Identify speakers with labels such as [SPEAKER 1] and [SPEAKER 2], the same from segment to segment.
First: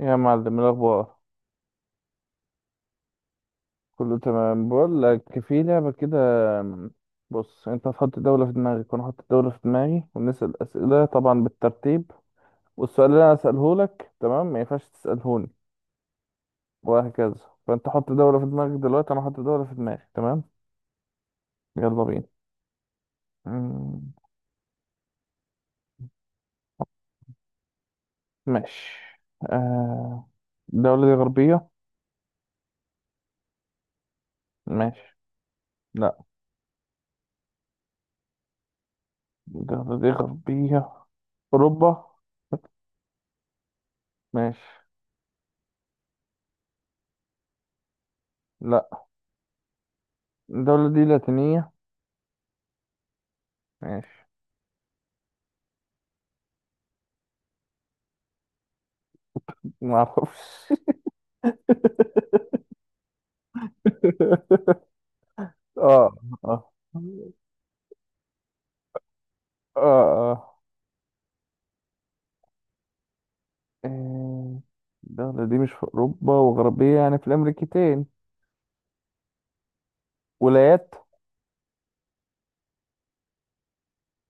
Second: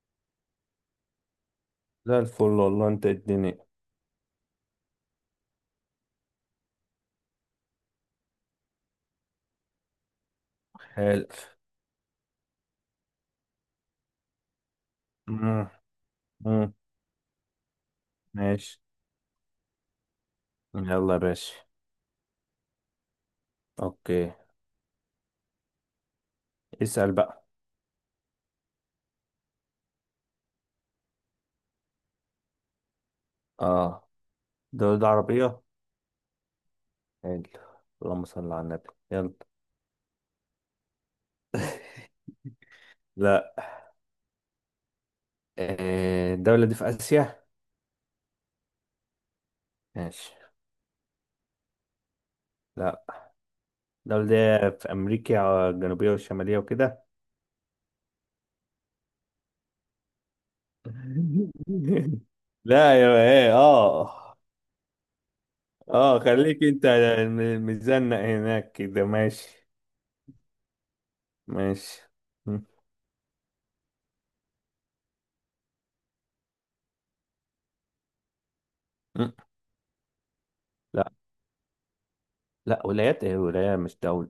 [SPEAKER 1] يا معلم الأخبار،
[SPEAKER 2] زي الفل والله، انت الدنيا.
[SPEAKER 1] كله تمام. بقول لك في لعبة كده. بص، أنت هتحط دولة في دماغك وأنا هحط دولة في دماغي، ونسأل أسئلة
[SPEAKER 2] حلو.
[SPEAKER 1] طبعا بالترتيب. والسؤال اللي أنا أسأله لك تمام ما ينفعش تسألهوني،
[SPEAKER 2] مم، مم،
[SPEAKER 1] وهكذا. فأنت حط دولة في دماغك
[SPEAKER 2] ماشي.
[SPEAKER 1] دلوقتي، أنا هحط دولة في دماغي تمام.
[SPEAKER 2] يلا يا باشا.
[SPEAKER 1] يلا بينا. مم،
[SPEAKER 2] اوكي، اسأل بقى.
[SPEAKER 1] ماشي. آه، الدولة دي غربية؟
[SPEAKER 2] اه. دولة
[SPEAKER 1] ماشي.
[SPEAKER 2] عربية.
[SPEAKER 1] لا،
[SPEAKER 2] حلو. اللهم صل على النبي، يلا.
[SPEAKER 1] الدولة دي غربية. أوروبا؟
[SPEAKER 2] لا.
[SPEAKER 1] ماشي.
[SPEAKER 2] آه، الدولة دي في آسيا؟
[SPEAKER 1] لا،
[SPEAKER 2] ماشي.
[SPEAKER 1] الدولة دي لاتينية؟
[SPEAKER 2] لا. الدولة
[SPEAKER 1] ماشي.
[SPEAKER 2] دي في أمريكا الجنوبية والشمالية وكده.
[SPEAKER 1] معرفش.
[SPEAKER 2] لا يا ايه، اه.
[SPEAKER 1] اه اه.
[SPEAKER 2] اه خليك
[SPEAKER 1] اه
[SPEAKER 2] انت. مزنق هناك كده، ماشي.
[SPEAKER 1] اه.
[SPEAKER 2] ماشي. م-
[SPEAKER 1] آه، الدولة دي مش في أوروبا وغربية، يعني في الأمريكتين.
[SPEAKER 2] م.
[SPEAKER 1] ولايات.
[SPEAKER 2] لا. لا ولايات ايه، ولاية مش دولة.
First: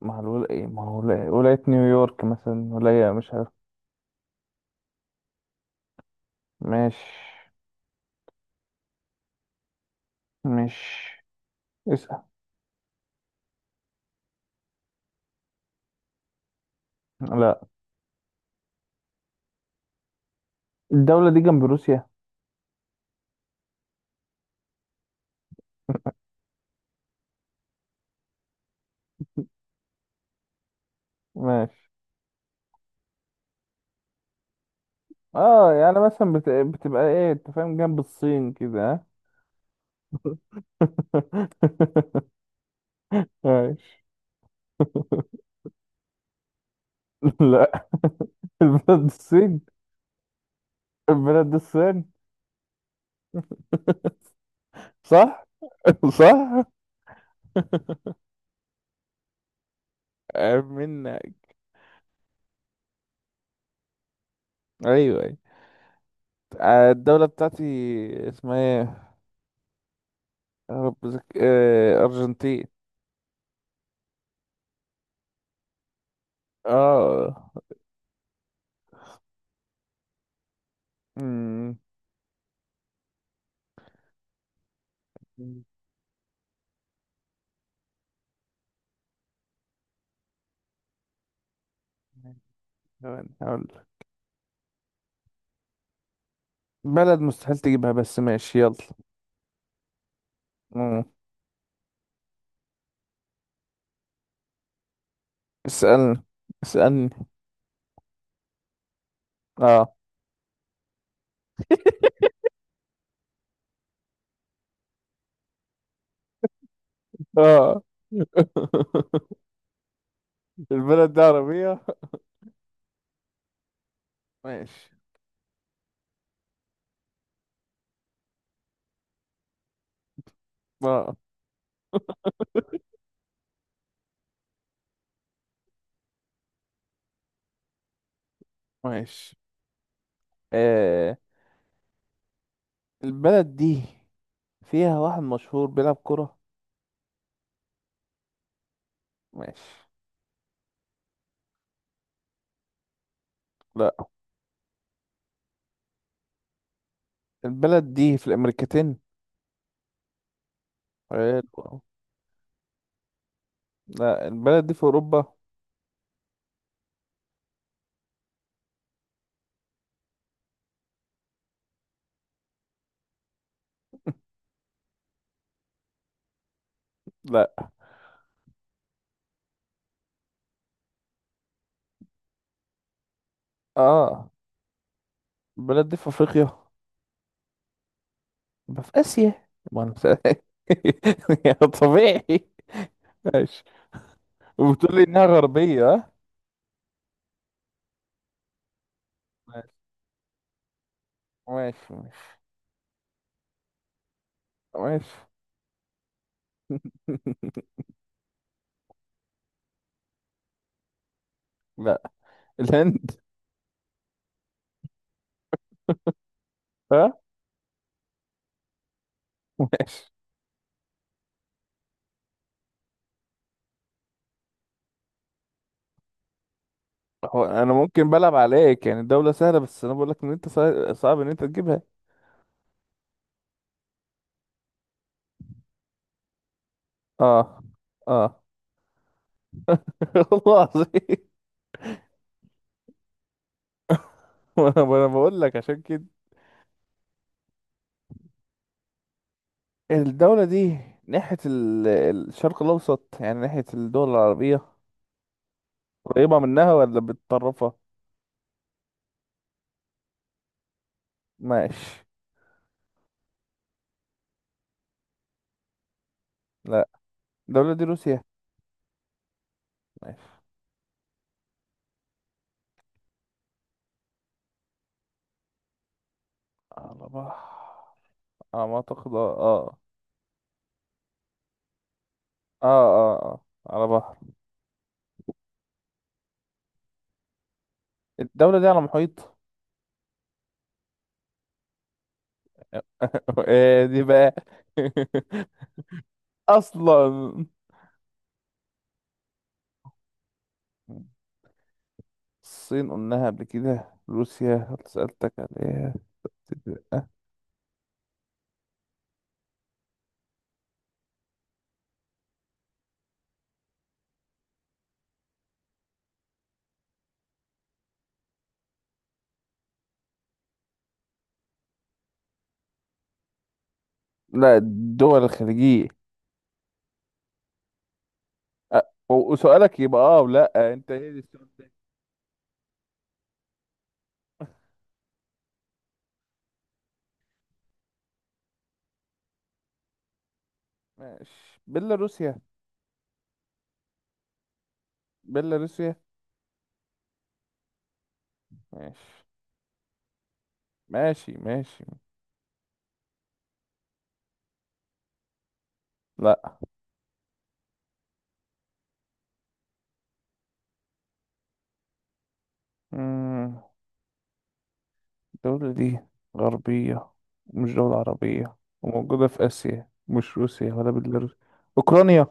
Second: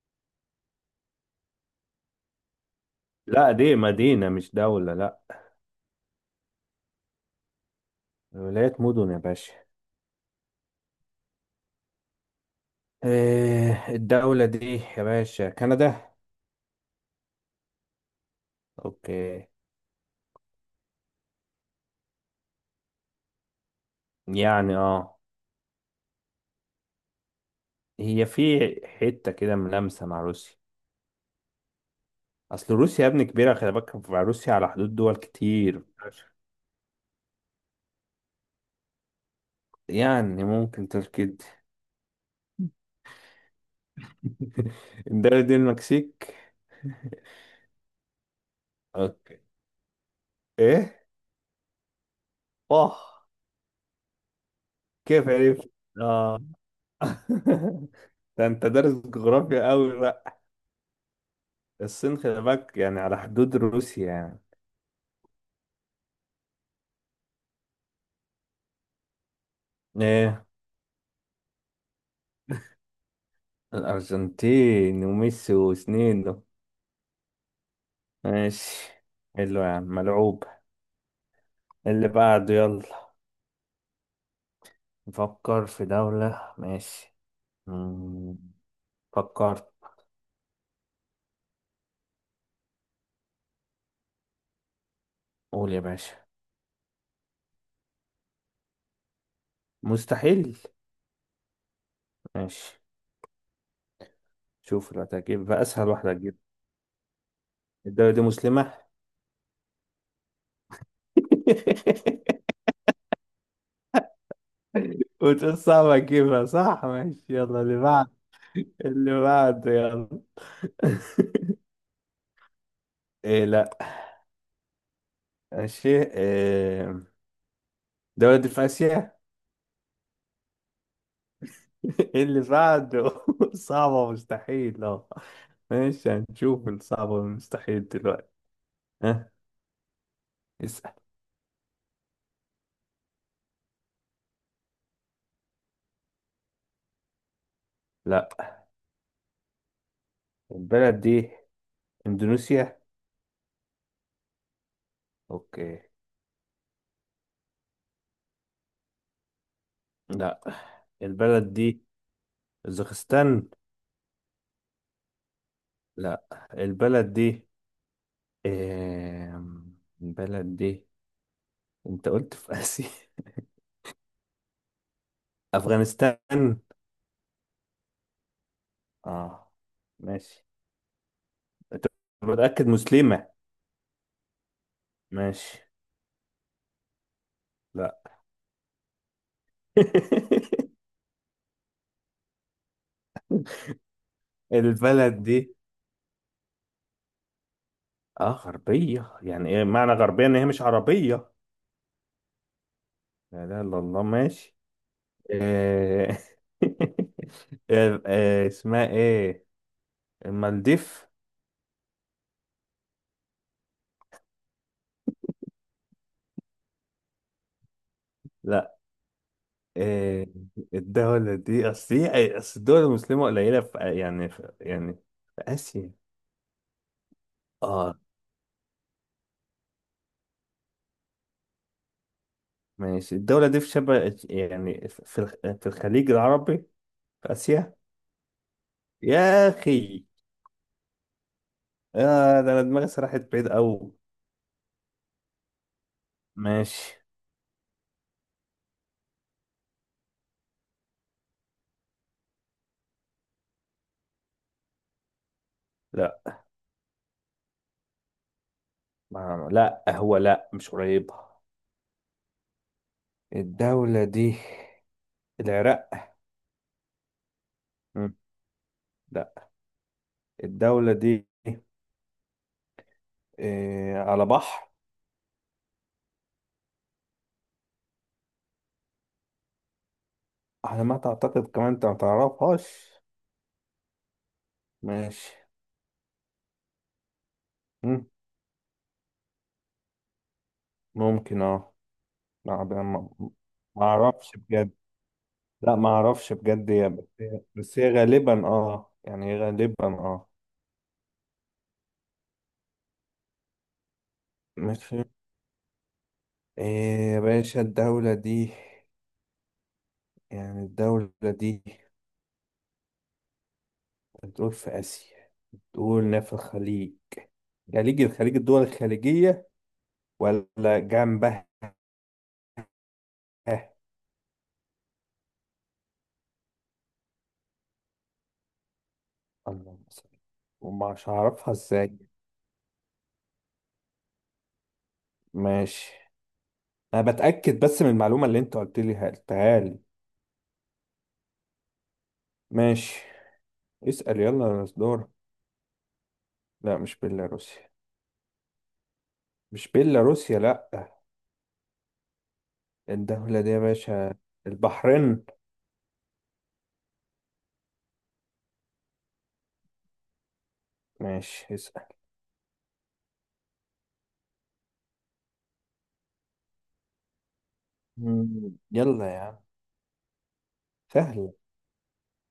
[SPEAKER 1] ما هو إيه، ما هو ولاية، ولاية نيويورك مثلا، ولاية مش عارف.
[SPEAKER 2] لا دي مدينة مش دولة، لا.
[SPEAKER 1] مش.
[SPEAKER 2] ولايات مدن يا باشا.
[SPEAKER 1] مش. اسأل.
[SPEAKER 2] إيه الدولة دي يا باشا؟ كندا.
[SPEAKER 1] لا،
[SPEAKER 2] اوكي.
[SPEAKER 1] الدولة دي جنب روسيا؟
[SPEAKER 2] يعني اه، هي في حتة كده ملامسة مع روسيا.
[SPEAKER 1] ماشي.
[SPEAKER 2] اصل روسيا يا ابني كبيرة، خلي بالك، مع روسيا على حدود دول
[SPEAKER 1] اه،
[SPEAKER 2] كتير.
[SPEAKER 1] يعني مثلا بتبقى ايه انت فاهم، جنب الصين كده، ها؟
[SPEAKER 2] يعني ممكن تركد.
[SPEAKER 1] ماشي.
[SPEAKER 2] الدولة دي المكسيك.
[SPEAKER 1] لا، البلد
[SPEAKER 2] اوكي.
[SPEAKER 1] الصين.
[SPEAKER 2] ايه؟
[SPEAKER 1] البلد الصين.
[SPEAKER 2] اه. كيف
[SPEAKER 1] صح.
[SPEAKER 2] عرفت؟ اه.
[SPEAKER 1] صح.
[SPEAKER 2] ده انت دارس جغرافيا قوي.
[SPEAKER 1] عيب منك.
[SPEAKER 2] الصين خلي بالك يعني على حدود روسيا يعني.
[SPEAKER 1] ايوه ايوه. الدولة بتاعتي اسمها ايه؟
[SPEAKER 2] ايه.
[SPEAKER 1] يا رب ارجنتين.
[SPEAKER 2] الأرجنتين وميسي وسنين ده.
[SPEAKER 1] اه.
[SPEAKER 2] ماشي. حلو يا عم، ملعوب.
[SPEAKER 1] أمم.
[SPEAKER 2] اللي بعده يلا. نفكر في دولة، ماشي. مم. فكرت.
[SPEAKER 1] ثواني هقول لك.
[SPEAKER 2] قول يا باشا.
[SPEAKER 1] بلد مستحيل تجيبها، بس ماشي يلا.
[SPEAKER 2] مستحيل.
[SPEAKER 1] أمم.
[SPEAKER 2] ماشي. شوف اللي هتجيب بقى، أسهل واحدة
[SPEAKER 1] اسألني.
[SPEAKER 2] هتجيب.
[SPEAKER 1] اسألني.
[SPEAKER 2] الدولة دي مسلمة.
[SPEAKER 1] اه.
[SPEAKER 2] وتقول صعب أجيبها، صح؟ ماشي، يلا اللي
[SPEAKER 1] اه.
[SPEAKER 2] بعد. اللي بعده يلا.
[SPEAKER 1] البلد دي عربية؟
[SPEAKER 2] إيه، لأ.
[SPEAKER 1] ماشي.
[SPEAKER 2] ماشي إيه. ده ولد في آسيا.
[SPEAKER 1] اه.
[SPEAKER 2] إيه اللي بعده؟ صعبة مستحيل، اه. ماشي، هنشوف الصعبة والمستحيل دلوقتي. ها،
[SPEAKER 1] ماشي.
[SPEAKER 2] اسأل.
[SPEAKER 1] آه. البلد دي فيها واحد مشهور بيلعب كرة؟
[SPEAKER 2] لا.
[SPEAKER 1] ماشي.
[SPEAKER 2] البلد دي اندونيسيا.
[SPEAKER 1] لا،
[SPEAKER 2] اوكي.
[SPEAKER 1] البلد دي في الأمريكتين؟
[SPEAKER 2] لا. البلد
[SPEAKER 1] حلو.
[SPEAKER 2] دي اوزبكستان.
[SPEAKER 1] لا، البلد دي في اوروبا؟
[SPEAKER 2] لا. البلد دي إيه... البلد دي انت قلت في آسيا. افغانستان.
[SPEAKER 1] لا.
[SPEAKER 2] اه، ماشي. انت متأكد مسلمة؟
[SPEAKER 1] اه.
[SPEAKER 2] ماشي.
[SPEAKER 1] البلد دي في افريقيا؟
[SPEAKER 2] لا.
[SPEAKER 1] يبقى في اسيا، ما انا يا طبيعي. ماشي. وبتقول لي
[SPEAKER 2] البلد
[SPEAKER 1] انها
[SPEAKER 2] دي،
[SPEAKER 1] غربية.
[SPEAKER 2] اه غربية يعني
[SPEAKER 1] ها؟
[SPEAKER 2] ايه؟ معنى غربية ان هي مش عربية.
[SPEAKER 1] ماشي ماشي.
[SPEAKER 2] لا لا لا، الله، ماشي.
[SPEAKER 1] ماشي.
[SPEAKER 2] آه، آه، آه، اسمها ايه؟ المالديف.
[SPEAKER 1] لا، الهند. ها.
[SPEAKER 2] لا.
[SPEAKER 1] ماشي.
[SPEAKER 2] آه، الدولة دي، اصل الدول المسلمة قليلة في آسيا.
[SPEAKER 1] هو انا
[SPEAKER 2] اه،
[SPEAKER 1] ممكن بلعب عليك، يعني دولة سهلة، بس انا بقول لك ان انت صعب ان انت تجيبها.
[SPEAKER 2] ماشي. الدولة دي في شبه، يعني في الخ- في الخليج العربي، في
[SPEAKER 1] اه.
[SPEAKER 2] آسيا.
[SPEAKER 1] اه.
[SPEAKER 2] يا أخي.
[SPEAKER 1] والله العظيم.
[SPEAKER 2] آه، ده أنا دماغي سرحت بعيد أوي.
[SPEAKER 1] وأنا بقول لك عشان كده.
[SPEAKER 2] ماشي.
[SPEAKER 1] الدولة دي ناحية الشرق الاوسط، يعني ناحية الدول العربية، قريبة
[SPEAKER 2] لا
[SPEAKER 1] منها ولا بتطرفها؟
[SPEAKER 2] لا، هو لا، مش قريب.
[SPEAKER 1] ماشي.
[SPEAKER 2] الدولة دي العراق.
[SPEAKER 1] لا، الدولة دي
[SPEAKER 2] مم.
[SPEAKER 1] روسيا؟
[SPEAKER 2] لا.
[SPEAKER 1] ماشي.
[SPEAKER 2] الدولة دي إيه، على بحر؟
[SPEAKER 1] على بحر. على ما أعتقد اه. اه.
[SPEAKER 2] على ما تعتقد كمان، انت ما
[SPEAKER 1] اه
[SPEAKER 2] تعرفهاش؟
[SPEAKER 1] اه. على بحر.
[SPEAKER 2] ماشي. مم،
[SPEAKER 1] الدولة دي على محيط.
[SPEAKER 2] ممكن اه. ما ما- ما
[SPEAKER 1] ايه دي
[SPEAKER 2] اعرفش
[SPEAKER 1] بقى؟
[SPEAKER 2] بجد. لا ما اعرفش بجد يا، بس هي،
[SPEAKER 1] أصلا
[SPEAKER 2] بس هي غالبا اه، يعني غالبا اه.
[SPEAKER 1] الصين قلناها قبل كده، روسيا اللي
[SPEAKER 2] ماشي.
[SPEAKER 1] سألتك عليها.
[SPEAKER 2] إيه يا باشا الدولة دي؟ يعني الدولة دي بتقول في آسيا، تقول في الخليج، خليج، الخليج، الدول الخليجية، ولا جنبها؟
[SPEAKER 1] لا، الدول الخليجية. أ- وسؤالك
[SPEAKER 2] اللهم
[SPEAKER 1] يبقى
[SPEAKER 2] صل.
[SPEAKER 1] اه، ولا انت
[SPEAKER 2] ومش
[SPEAKER 1] ايه السؤال؟
[SPEAKER 2] هعرفها ازاي؟ ماشي. انا بتأكد بس من المعلومة اللي انت قلت لي قلتها لي.
[SPEAKER 1] ماشي. بيلاروسيا.
[SPEAKER 2] ماشي، اسأل يلا يا مصدور.
[SPEAKER 1] بيلاروسيا.
[SPEAKER 2] لا مش بيلاروسيا.
[SPEAKER 1] ماشي
[SPEAKER 2] مش بيلاروسيا، لا.
[SPEAKER 1] ماشي. ماشي.
[SPEAKER 2] الدولة دي يا باشا البحرين.
[SPEAKER 1] لا.
[SPEAKER 2] ماشي، اسأل.
[SPEAKER 1] مم. الدولة دي غربية ومش دولة عربية،
[SPEAKER 2] يلا يا
[SPEAKER 1] وموجودة
[SPEAKER 2] عم،
[SPEAKER 1] في آسيا، مش روسيا ولا
[SPEAKER 2] سهلة.
[SPEAKER 1] بيلاروس. أوكرانيا.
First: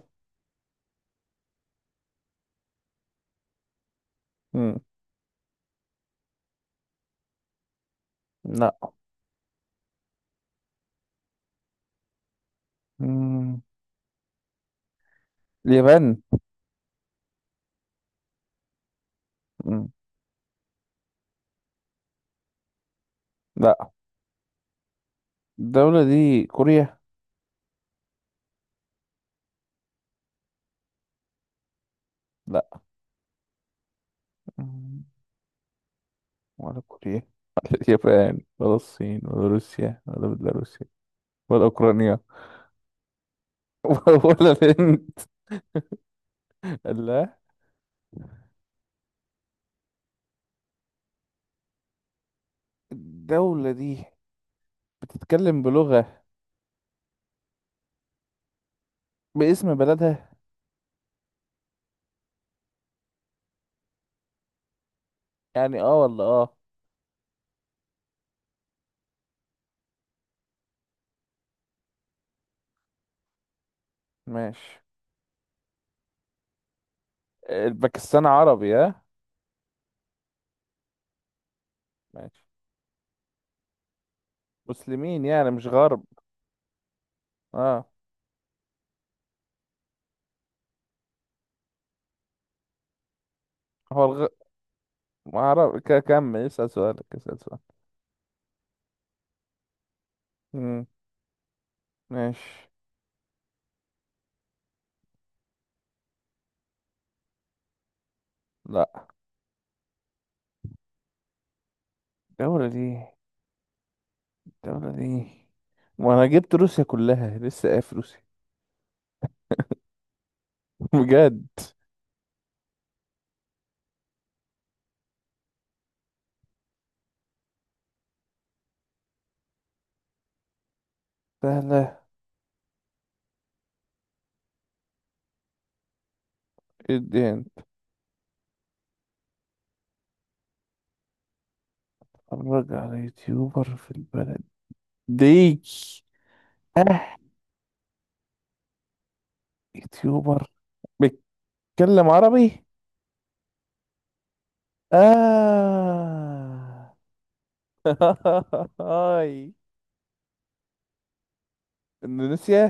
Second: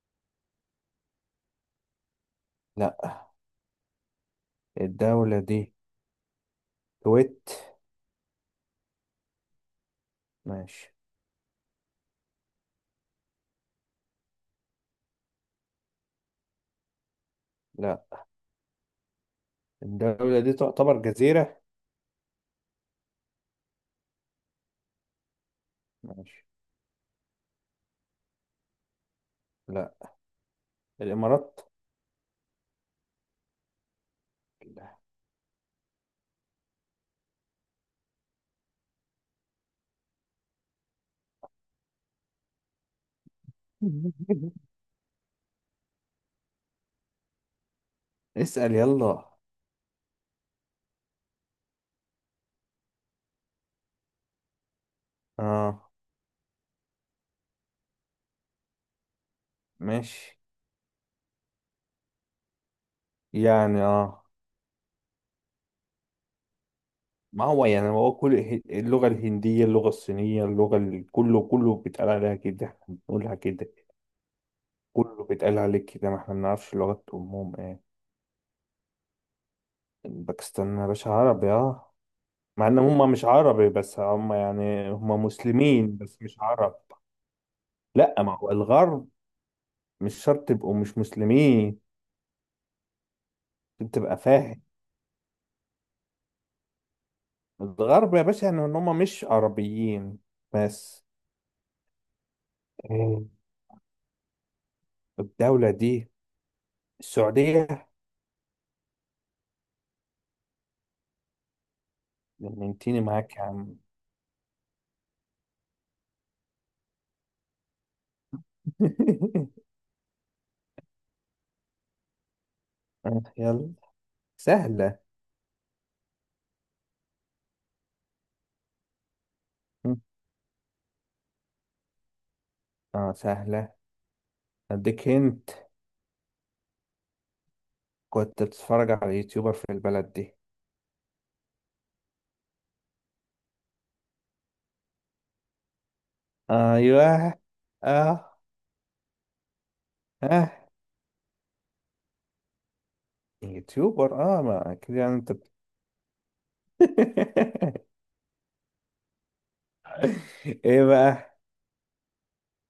[SPEAKER 2] لا.
[SPEAKER 1] مم.
[SPEAKER 2] الدولة دي كويت.
[SPEAKER 1] لا.
[SPEAKER 2] ماشي.
[SPEAKER 1] مم. اليابان.
[SPEAKER 2] لا.
[SPEAKER 1] مم.
[SPEAKER 2] الدولة دي تعتبر جزيرة.
[SPEAKER 1] لا، الدولة دي
[SPEAKER 2] ماشي.
[SPEAKER 1] كوريا.
[SPEAKER 2] لا. الإمارات.
[SPEAKER 1] لا.
[SPEAKER 2] لا.
[SPEAKER 1] مم. ولا كوريا، ولا اليابان، ولا الصين، ولا روسيا، ولا بيلاروسيا، ولا أوكرانيا. ولا الهند. لا.
[SPEAKER 2] اسأل يلا.
[SPEAKER 1] الدولة دي بتتكلم
[SPEAKER 2] اه.
[SPEAKER 1] بلغة باسم بلدها؟
[SPEAKER 2] ماشي. يعني اه.
[SPEAKER 1] يعني اه ولا اه.
[SPEAKER 2] ما هو يعني، هو اللغة الهندية، اللغة الصينية، كله بيتقال عليها كده، احنا بنقولها كده.
[SPEAKER 1] ماشي.
[SPEAKER 2] كله بيتقال عليك كده، ما احنا بنعرفش لغة أمهم ايه.
[SPEAKER 1] الباكستان عربي؟ ها.
[SPEAKER 2] باكستان يا باشا عربي، اه.
[SPEAKER 1] ماشي.
[SPEAKER 2] مع ان هم مش عربي، بس هم يعني هم
[SPEAKER 1] مسلمين يعني مش
[SPEAKER 2] مسلمين
[SPEAKER 1] غرب.
[SPEAKER 2] بس مش عرب.
[SPEAKER 1] اه.
[SPEAKER 2] لا، ما هو الغرب مش شرط تبقوا مش مسلمين، عشان
[SPEAKER 1] هو
[SPEAKER 2] تبقى فاهم.
[SPEAKER 1] ما اعرف، كمل اسأل سؤالك، اسأل سؤال.
[SPEAKER 2] الغرب يا باشا يعني ان هم مش عربيين،
[SPEAKER 1] امم.
[SPEAKER 2] بس.
[SPEAKER 1] ماشي.
[SPEAKER 2] إيه. الدولة دي السعودية.
[SPEAKER 1] لا، الدولة
[SPEAKER 2] لمنتيني
[SPEAKER 1] دي.
[SPEAKER 2] معاك يا عم.
[SPEAKER 1] الدولة دي. وانا جبت روسيا كلها، لسه قايل في روسيا. بجد.
[SPEAKER 2] آه، يلا. سهلة. م.
[SPEAKER 1] سهلة.
[SPEAKER 2] اه، سهلة. اديك هنت.
[SPEAKER 1] جدا.
[SPEAKER 2] كنت بتتفرج على يوتيوبر في البلد دي.
[SPEAKER 1] اتفرج على يوتيوبر في البلد دي؟ اه.
[SPEAKER 2] ايوه. اه.
[SPEAKER 1] يوتيوبر
[SPEAKER 2] اه،
[SPEAKER 1] بيتكلم عربي؟
[SPEAKER 2] يوتيوبر اه، ما كده يعني،
[SPEAKER 1] اه. هاي.
[SPEAKER 2] ايه بقى؟
[SPEAKER 1] اندونيسيا.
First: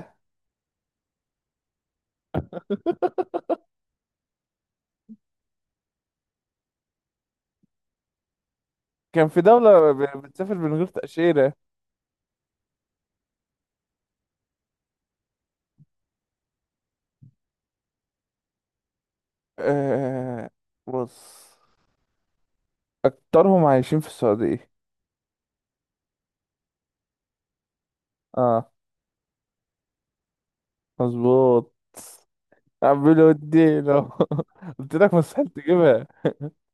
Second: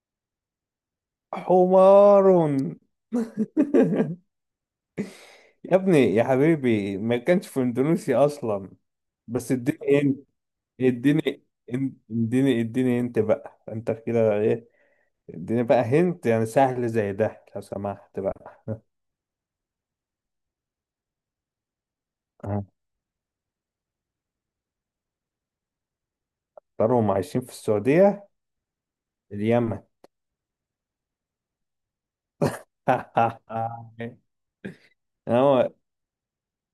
[SPEAKER 2] حمار. يا ابني يا حبيبي، ما كانش في اندونيسيا اصلا.
[SPEAKER 1] كان في
[SPEAKER 2] بس
[SPEAKER 1] دولة
[SPEAKER 2] اديني انت.
[SPEAKER 1] بتسافر من غير
[SPEAKER 2] اديني.
[SPEAKER 1] تأشيرة.
[SPEAKER 2] اديني انت بقى، انت كده إيه؟ اديني بقى هنت يعني، سهل زي ده لو سمحت بقى.
[SPEAKER 1] آه بص، أكترهم عايشين في السعودية.
[SPEAKER 2] هختارهم عايشين في السعودية.
[SPEAKER 1] اه.
[SPEAKER 2] اليمن.
[SPEAKER 1] مظبوط. عمال ودينا. قلت لك مستحيل
[SPEAKER 2] هو،
[SPEAKER 1] تجيبها.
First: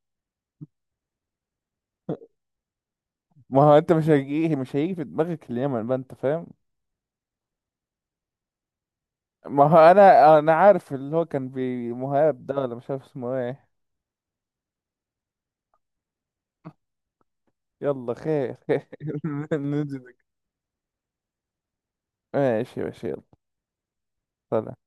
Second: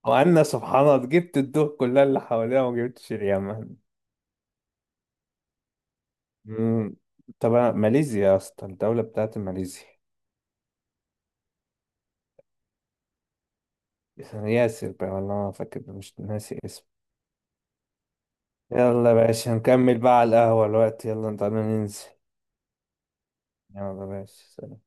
[SPEAKER 2] وأنا سبحان الله جبت الدول كلها اللي حواليها وما جبتش
[SPEAKER 1] ما
[SPEAKER 2] اليمن.
[SPEAKER 1] هو انت مش هيجي في دماغك اليمن بقى، انت فاهم.
[SPEAKER 2] مم. طب ماليزيا يا اسطى، الدولة بتاعت
[SPEAKER 1] ما هو
[SPEAKER 2] ماليزيا.
[SPEAKER 1] انا عارف اللي هو كان بمهاب ده، ولا مش عارف اسمه ايه.
[SPEAKER 2] ياسر بقى والله، ما فاكر، مش ناسي اسمه.
[SPEAKER 1] يلا خير. خير.
[SPEAKER 2] يلا يا باشا، نكمل
[SPEAKER 1] ننزل.
[SPEAKER 2] بقى على القهوة، الوقت، يلا تعالى ننزل.
[SPEAKER 1] ماشي ماشي يلا.
[SPEAKER 2] يلا يا
[SPEAKER 1] سلام.
[SPEAKER 2] باشا.